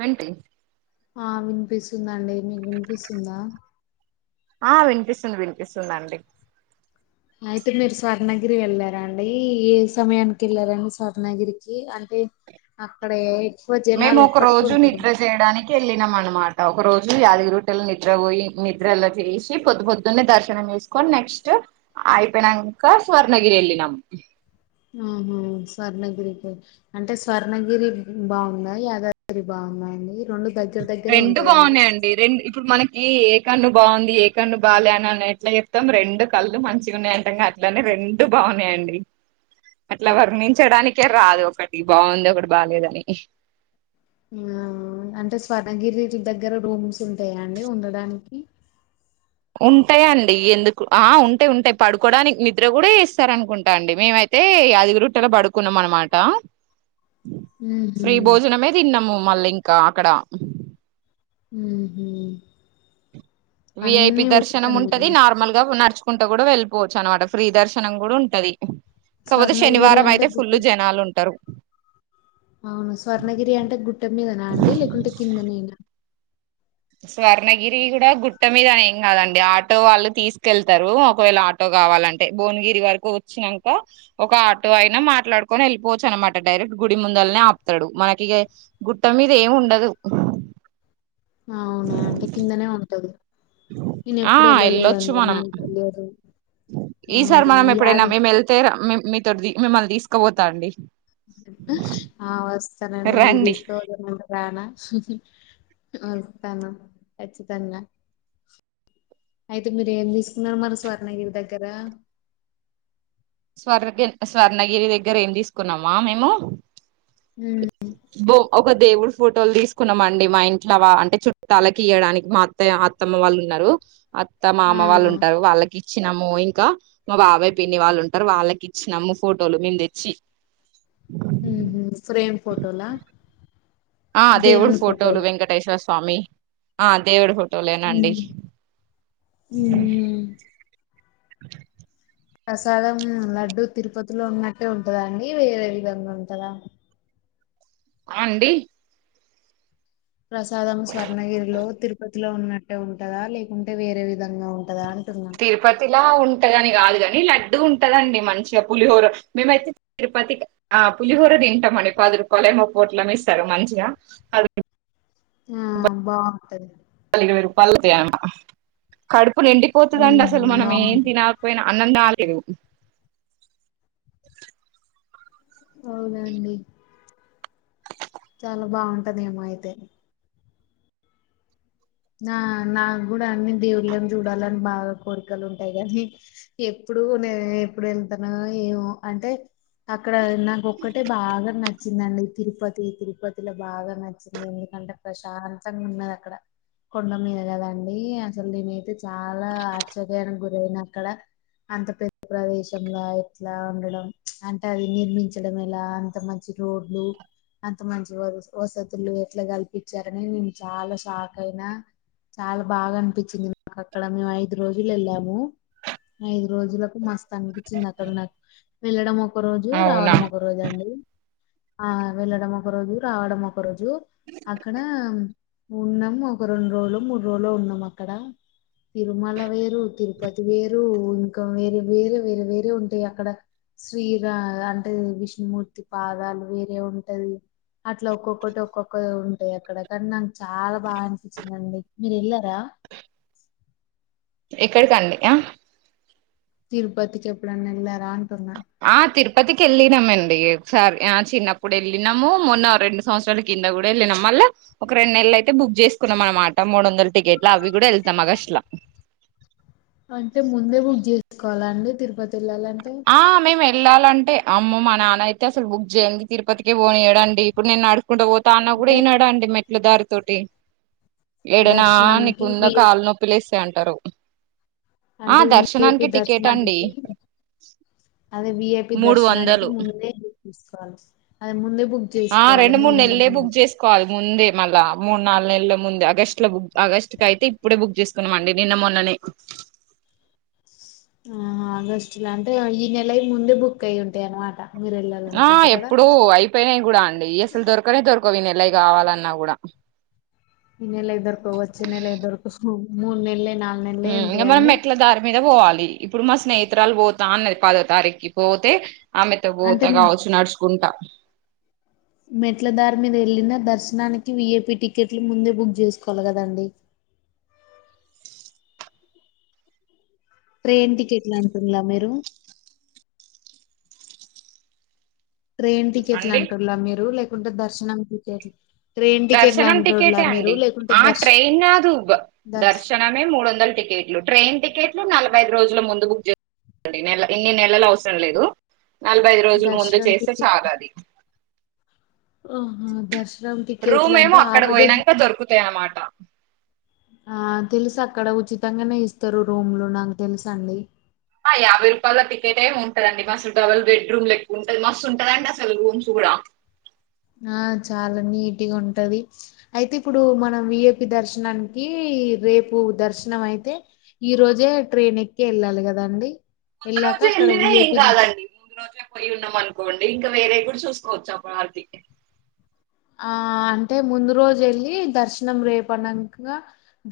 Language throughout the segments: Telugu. వింటి ఆ విన్ పిస్తుంది అండి మీకు వినిపిస్తుందా ఆఅ వినిపిస్తుంది వినిపిస్తుందండి అయితే మీరు స్వర్ణగిరి వెళ్లార అండి ఏ సమయానికి వెళ్ళారండి స్వర్ణగిరికి అంటే అక్కడ ఏఎ మేము ఒక రోజు నిద్ర చేయడానికి వెళ్ళినమనమాట. ఒక రోజు యాదిగిరిగుట్టెలు నిద్ర పోయి నిద్రలో చేసి పొద్దు పొద్దున్నే దర్శనం చేసుకొని నెక్స్ట్ అయిపోయినంక స్వర్ణగిరి వెళ్ళినాం ఆహా స్వర్ణగిరికి అంటే స్వర్ణగిరి బాగుందా యాదగిరి బాగున్నదాండి. రెండు బాగున్నాయండి రెండు ఇప్పుడు మనకి ఏ కన్ను బాగుంది ఏ కన్ను బాలేదని అని ఎట్లా చెప్తాం రెండు కళ్లు మంచిగున్నాయి అంటాంగా అట్లనే రెండు బాగున్నాయండి. అట్లా వర్ణించడానికి క్కెరాదు ఒకటి బాగుంది ఒకటి బాలేదని ఊమ్ అంటే స్వర్ణగిరి దగ్గర రూమ్స్ ఉంటాయా అండి ఉండడానికి. ఉంటయండి ఎందుకు ఆ ఉంటాయి ఉంటాయి పడుకోవడానికి నిద్ర కూడా చేస్తారు అనుకుంటా అండి మేమైతే యాదగిరిగుట్టలో పడుకున్నాం అనమాట ఉహు ఫ్రీ భోజనమే తిన్నము మళ్ళీ ఇంకా అక్కడ. ఉమ్ హు విఐపి దర్శనం ఉంటాది నార్మల్ గా నడుచు. కుంటూ కూడా వెళ్ళిపోవచ్చు అనమాట ఫ్రీ దర్శనం కూడా ఉంటాది. కాపోతే స్వర్ణగిరి శనివారం అంటే అయితే గుట్ట ఫుల్ జనాలు ఉంటారు. అవును స్వర్ణగిరి అంటే గుట్ట మీదనా అండి లేకుంటే కింద నేనా. స్వర్ణగిరి గూడా గుట్ట మీద ఏం కాదండి ఆటో వాళ్ళు తీసుకెళ్తారు ఒకవేళ ఆటో గావాలంటే భువనగిరి వరకు వచ్చినంక ఒక ఆటో అయినా మాట్లాడుకొని యెళ్ళిపోవచ్చు అనమాట డైరెక్ట్ గుడి ముందల్నే ఆపుతాడు మనకి ఇగ గుట్ట మీద ఏమి ఉండదు. అవునా అంటే కిందనే ఉంటది. నేను ఆ ఎప్పుడు వెళ్ళొచ్చు వెళ్ళలేదండి మనం నాకు తెలియదు ఈసారి అవునా మనం యాద ఎప్పుడైనా మేము వెళ్తే మే. మీతోటి మిమ్మల్ని తీసుకుపోతా అండి. ఆ వస్తానండి మీరు రండి తీసుకుపోతే రానా. వస్తాను ఖచ్చితంగా. అయితే మీరు ఏం తీసుకున్నారు మరి స్వర్ణగిరి దగ్గర. స్వర్ణగి స్వర్ణగిరి దగ్గర ఏమ్ తీసుకున్నామా మేము. ఉహు. బో ఒక దేవుడు ఫోటోలు తీసుకున్నాం అండి మా ఇంట్లో అంటే చుట్టాలకి ఇయడానికి మా అత్త అత్తమ్మ వాళ్ళు ఉన్నారు. అత్త మామ ఆ వాళ్ళు ఉంటారు వాళ్ళకి ఇచ్చినము. ఇంకా మా బాబాయ్ పిన్ని వాళ్ళు ఉంటా. ఆ వాళ్ళకి ఇచ్చినామ్ము ఫోటోలు మేము తెచ్చి. ఫ్రేమ్ ఫోటోలా. ఆ అ దేవుడు ఫోటోలు వెంకటేశ్వర. స్వామి ఆ దేవుడు ఉమ్ ఉమ్. ప్రసాదం లడ్డు తిరుపతిలో ఉన్నట్టే ఉంటదా అండి వేరే విధంగా ఉంటుందా. ఆ అండి. ప్రసాదం స్వర్ణగిరిలో తిరుపతిలో ఉన్నట్టే ఉంటదా లేకుంటే వేరే విధంగా ఉంటదా అని తిరుపతి లో ఉంటా దాన్ని కాదు గాని. లడ్డు ఉంటుందండి మంచిగా పులిహోర మేమైతే తిరుపతికి పులిహోర తింటామని పదురు కొళయమ పోట్లమ్ ఇస్తారు మంచిగా ఆ. ఆహ బాగుంటాది. పళ్ళద్య కడుపు. ఇప్పుడు ఎండిపోతుందండి ఉహు అసలు మనం ఏం బాగుంటది తిన్నకపోయినా అన్నంద. ఇరు. అవునండి. చాలా బాగుంటాది ఏమో అయితే. నా నాకు కూడా. దేవుళ్ళం చూడాలని బాగా. బాగా కోరికలు ఉంటాయి కానీ ఎప్పుడు నే ఎప్పుడు ఏళ్తానో ఏమో అంటే అక్కడ నాకు ఒక్కటే బాగా నచ్చిందండి తిరుపతి తిరుపతిలో బాగా నచ్చింది ఎందుకంటే ప్రశాంతంగా ఉన్నది అక్కడ కొండ మీద కదండి అసలు నేనైతే చాలా ఆశ్చర్యానికి గురయినా అక్కడ అంత పెద్ద ప్రదేశం లా ఎట్లా ఉండడం అంటే అది నిర్మించడం ఎలా అంత మంచి రోడ్లు అంత మంచి వ వసతులు ఎట్లా కల్పించారని నేను చాలా షాక్ అయినా చాలా బాగా అనిపించింది నాకు అక్కడ మేము ఐదు రోజులు వెళ్ళాము ఐదు రోజులకు మస్తు అనిపించింది అక్కడ నాకు వెళ్ళడం ఒక ఒక రోజు అవునా రావడం ఒక రోజు అండి ఆ వెళ్ళడం ఒక రోజు రావడం ఒక రోజు అక్కడ ఉన్నాము ఒక రెండు రోజులు మూడు రోజులు ఉన్నాం అక్కడ తిరుమల వేరు తిరుపతి వేరు ఇంకా వేరే వేరే వేరే వేరే ఉంటాయి అక్కడ సిరా అంటే విష్ణుమూర్తి పాదాలు వేరే ఉంటది అట్లా ఒక్కొక్కటి ఒక్కొక్క ఏ ఎక్కడకన్నా నాకు చాలా బాగా నచిందండి మీరు ఎల్లారా ఎక్కడికండి ఆ తిరుపతికి ఎప్పుడైనా వేల్లారా అంటున్నా ఆ తిరుపతికి వెళ్ళినామ అండి ఒకసారి ఆ చిన్నప్పుడు వెళ్ళినాము మొన్న రెండు సంవత్సరాల కింద కూడా వెళ్ళినాం మళ్ళా ఒక రెండు నెలలు అయితే బుక్ చేసుకున్నాం అనమాట మూడు వందల టికెట్లు అవి కూడా వెళ్తాం ఆగస్ట్లా అంటే ముందే బుక్ చేసుకోవాలండి తిరుపతి వేల్లాలంటే ఆ మేము వెళ్ళాలంటే అమ్మో మా నాన్న అయితే అసలు బుక్ చేయంది తిరుపతికే పోనియడండి ఇప్పుడు నేను నడు కుడా పోతాన్న కూడా అంటే ఈనడండి మెట్ల దారీ తోటి ఏడైనా నీకుందాక దర్శనంకి కాళ్లు నొప్పిలేస్త అంతే అంటారు ఆ అంటే విఐపి దర్శనానికి టికెట్ అండి దర్శనానికి అదే విఐపి మూడు దర్శనానికి వందలు ముందే బుక్ తీసుకోవాలి అదే ముందే బుక్ ఆ చేసుకోవాలి రెండు మూడు నెల్ల నెలలే ముందు బుక్ చేసుకోవాలి ముందే మళ్ళా మూడు నాలుగు నెలల ముందే ఆగస్టు లో బుక్ ఆగస్టు కయితే ఇప్పుడే బుక్ చేసుకున్నాంమండి నిన్న మొన్ననే ఆ ఆగస్టు లా అంటే ఈ నెల ముందే బుక్ అయి్య ఉంటాయి అనమాట ఆ ఎప్పుడో అయిపోయానాయి కూడా అండి ఈ అసలు దొరకనే దొరక కోవి నెలవి కావాలన్నా కూడా ఈ నెల దొరక్క పోవచ్చు వచ్చే నెల దొరక సామి మూన్నెలయింది ఇంగ మనం మెట్ల దారి మీద పోవాలి ఇప్పుడు మా స్నేహి చిత్రరాలు పోతాన్నది పదో తారీకి పోతే ఆమెతో పోత అంటే కావచ్చు నడుచుకుంటా మెట్ల దారి మీద ఏళ్ళినా దర్శనానికి విఐపి టికెట్లు ముందే బుక్ చేసుకోవాలి కదండి ట్రెైన్ టికెట్లా అనుకుంద మీరు ట్రైన్ టికెట్లు అండి అంటులా మీరు లే కొంటే దర్శననికితే దర్శనం టికెటే అండి ఆ దర్శ ట్రైన్ కాదు దర్శ దర్శనమే మూడు వందల టికెట్లు ట్రైన్ టికెట్ టికెట్లు నలభై ఐదు రోజుల ముందు బుక్ చేసుకోవాలండి ఇన్ని నెలలు అవసరం లేదు నలభై ఐదు రోజుల ముందు దర్శనం చేస్తే చాలా టికెట్లా అది ఆహా దర్శనం రూమ్ టికెట్లు ఏమో అంటే ఆ అక్కడకి రోజే పోయినంక దొరుకుతాయ అన్నమాట ఆ తెలుసు అక్కడ ఉచితంగానే ఇస్తారు రూములు నాకు తెలుస అండి. యాభై రూపాయల టికెటే ఉంటదండి మాస్తు టవల్ డబల్ బెడ్రూమ్ లెక్క ఉంటంది మస్తు ఉంటదండి అసలు రూమ్స్ కూడా ఆ చాలా నీటిగా ఉంటది అయితే ఇప్పుడు మనం విఎపి దర్శనానికి రేపు దర్శనం అయితే ఈ రోజే ట్రైన్ ఎక్కి వెళ్ళాలి కదాండి. ఆ రోజు వెళ్ళిన ఏం కాదండి ముందు రోజే పోయి ఉన్నాం అనుకోండి ఇంకా వేరే గూడా. చూసుకోవచ్చు అప్పటివారికి. ఆ అంటే ముందు రోజు వెళ్ళి దర్శనం రేపునంకా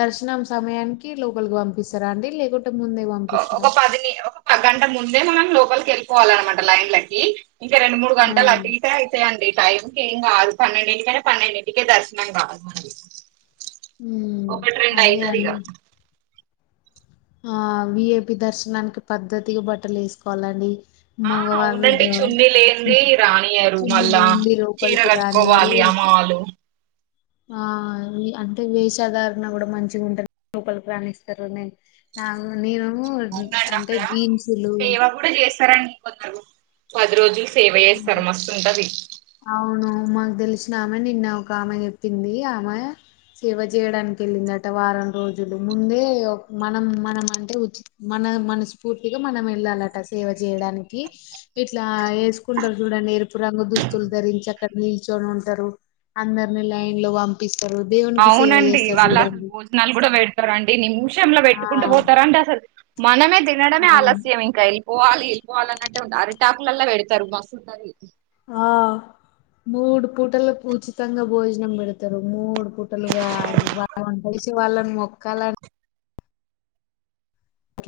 దర్శనం సమయానికి లోపలికి పంపిస్తారా అండి లేకుం. ఒక పదిని ఒక గంట ముం ముందే మనం లోపలికి వెళ్ళిపోవాలిన్నమాట లైన్ లకి ఇంక రెండు మూడు ఆ గంటలు అటు ఇటు అయితెయండి టైమ్. ఏం కాదు పన్నెండింటికంటే పన్నెండింటికే దర్శనం కాదు మనది. హ్మ్ అదే అని ఆ వి ఏ పి దర్శనానికి పద్ధతిగా బట్టలు వేసుకోవాలండి. ఆ మగవాళ్ళు అవునండి గా చున్నీ లేనిది రానియరు చున్నీ మళ్ళా లేనిది చీర లోపలికి రానియరు కట్టుకోవాలి అమ్మ వాళ్ళు. ఆ అంటే వేషధారణ కూడా మంచిగా ఉంటేనే లోపలి రాణిస్తారు నేను నా నేను. అవునండి అంటే అక్కడ జీన్సులు సేవ కుడా చేస్తారం కొందరు పది రోజులు సేవ ఆ చేస్తారు మస్తుంటది అవును మాకు తెలిసిన ఆమెనే నిన్న ఒక ఆమె చెప్పింది ఆమె సేవ చేయడానికి వెళ్ళిందిట వారం రోజులు ముందే మనం మనం అంటే మన మనస్ఫూర్తిగా మనం వెళ్ళాలట సేవ చేయడానికి ఇట్లా వేసు కొందరు చూడండి ఎరుపు రంగు దుస్తులు ధరించి అక్కడ నిల్చొని ఉంటారు అందరిని లైన్ లో పంపిస్తా అవునండి వాళ్ళు అసలు భోజనాలు కూడా పెడతారు అండి నిమిష లో ఆ పెట్టుకుంటూ పోతారు అంట అసలు. మనమే. తినడమే అవును ఆలస్యం ఇంకా ఎల్. పోవాలి వెళ్ళి పోవాలన్నట్టే ఉంటా అరటి ఆకులలో పెడుతారు మస్తుంటది. ఆ మూడు పూటలకు ఉచితంగా భోజనం పెడుతారు మూడు. పూటలుగా అది వంటచేసి. వచి వాళ్ళని మొక్కా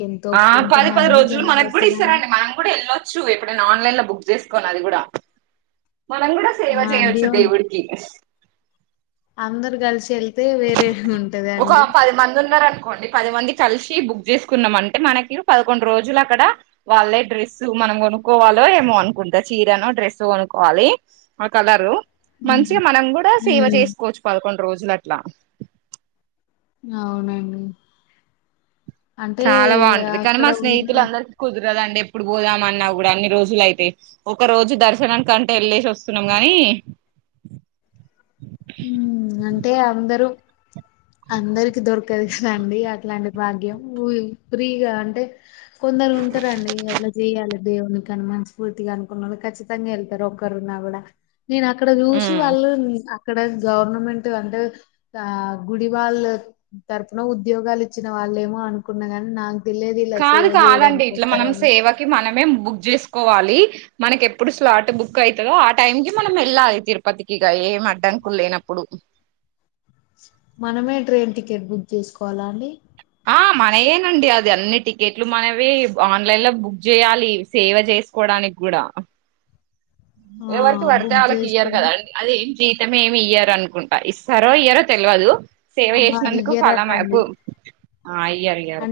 ఎంతో ఆ ఎంత పది పది మంది రోజులు జనాలు మనకుగూడా వస్తారండి ఇస్తారండి మనం కూడా వెళ్ళొచ్చు ఎప్పుడైనా అన్లైన్లో బుక్ చేసుకోవాలి అది కూడా. మనం కూడా సేవ ఆ చెయ్యొచ్చు దేవున్ దేవుడికి అందరు కలిసి ఎల్తే. ఒక పది మంది ఉన్నారు అనుకోండి పది మందికి కలిసి బుక్ చేసుకున్నాం. అంటే మనకి పదకొండు రోజులు అక్కడ వాళ్ళే డ్రెస్ మనం కొనుక్కోవాలో ఏమో అనుకుంటా చీరనో డ్రెస్ ఒ కొనుక్కోవాలి. ఆ కలరు హ్మ్ మంచిగా మనం కూడా సేవ హ్మ్ చేసుకోవచ్చు. ప కొన్ రోజుల లా అవునండి. అంటే చాలా బాగుంటది కానీ అక్కడ మా స్నేహితులు ఉన్న అందరికీ కుదరదుండి ఎప్పుడు పోదాం. అన్నా కూడా అన్ని రోజులైతే, ఒకరోజు దర్శనం కంటే ఎళ్ళేసి వస్సున్నాం గానీ అంటే అందరూ అందరికి దొరకదు కదండి అట్లాంటి భాగ్యం ఫ్రీగా అంటే కొందరు ఉంటారండి అట్లా చెయాలి దేవునినికి అను మ స్ఫూర్తిగా అనుకున్ను ఖచ్చితంగా వెళ్తారు ఒక్కరున్నా కూడా నేను అక్కడ చూసి ఉమ్ వాళ్ళు ఇక్కడ గవర్నమెంట్ అంటే ఆ గుడివాళ్ళ తరఫున ఉద్యోగాలు ఇచ్చిన వాళ్ళేమో అనుకున్న కాని నా కాదు కాదండి. ఇట్లా మనం సేవకి మనమే బుక్ చేసుకోవాలి. మనకి ఎప్పుడు స్లాట్ బుక్ అవుతుందో ఆ టైమ్ కి మనం వెళ్ళాలి తిరుపతికిగా ఏం అడ్డానుకు లేనప్పుడు మనమే ట్రైన్ టికెట్ బుక్ చేసుకోవాలా అండి ఆ మనయేనండి. అది అన్ని టికెట్లు మనవి ఆన్లైన్ లో బుక్ చేయాలి. సేవ చేసుకోవడానికి కూడా ఆ ఎవరకు పడితే బుక్ వాళ్ళకి ఇయ్యరు చేసుకుని కదా అండి అది జీతం ఏమి ఇయ్యార అనుకుంటా ఇస్తారో ఇయ్యారో తెలియదు సేవ ఆహా చేసినందుకు ఫలం ఐపు ఇయ్యరటండి ఆ అయ్యరయకు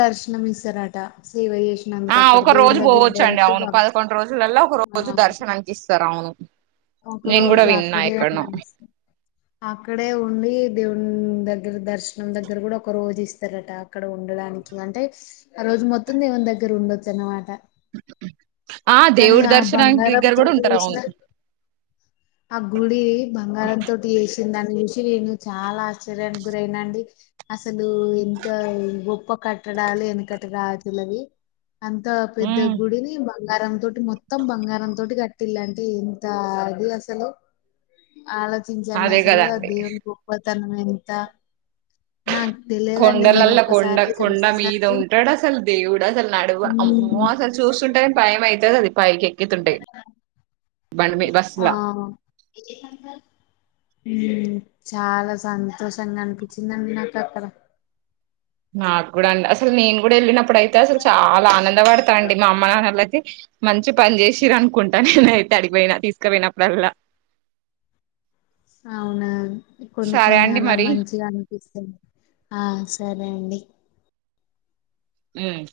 దర్శనమిస్సరట సేవ జేస్ ఆ ఒక రోజు పోవచ్చండి అవును పంపిస్తారు పదకొండు రోజుల లా ఒక ఆ రోజు దర్శననికి ఇస్తారు అవును ఒక నేను కూడా రోజు విన్నా అక్కడే ఎక్కడనో అక్కడే ఉండి దేవ్ దగ్గర దర్శనం దగ్గర కూడా ఒక రోజు ఇస్తారట అక్కడ ఉండడానికి అంటే ఆ రోజు మొత్తం దేవని దగ్గర ఉండొచ్చ అన్నమాట ఆ కానీ దేవుడి ఆ దర్శనానికి బంగారం దగ్గర కూడా తోటి ఉంటారు అవును చేసిన ఆ గుడి బంగారంతోటి వేసి దాన్ని చూసి ను చాలా ఆశ్చర్యానికి గురైన అండి. అసలు ఎంత గొప్ప కట్టడాలు ఎనకట రాతులవి అంత పెద్ద ఉమ్ గుడిని బంగారం తోటి మొత్తం బంగారం తోటి కట్టిల్లా అంటే ద ఇది అసలు ఆలోచించాండి అదే అసలు ఆ కదండి దేవుని గొప్ప వెంత కొండలలో కొండ కొండ మీద చూసేసరికి ఉంటాడు అసలు దేవుడు అసలు నడువు అమ్మో మ్మ్. అసలు చూస్తుంటే భయం అవుతుంది అది పైకి ఎక్కుతుంటాయి బండి మీ బస్సుల ఆ హ్మ్ చాలా సంతోషంగా అనిపించిందండి నాకక్కడ నాకు కూడా అండి అసలు నేను కూడాడ ఎల్ నా ఇప్పుడైతే అసలు చాలా ఆనంద పడతా అండి మా అమ్మ నాన్నల అయితే మంచి పని చేసిర అనుకుంటా నేనయితే అడిగిపోయినా తీసుకుపోయినప్పుడల్లా అవునా ఈ కొన్ని సరే కొన్ని అండి అలా మరి మంచిగా అనిపిస్తది ఆ సరే అండి హ్మ్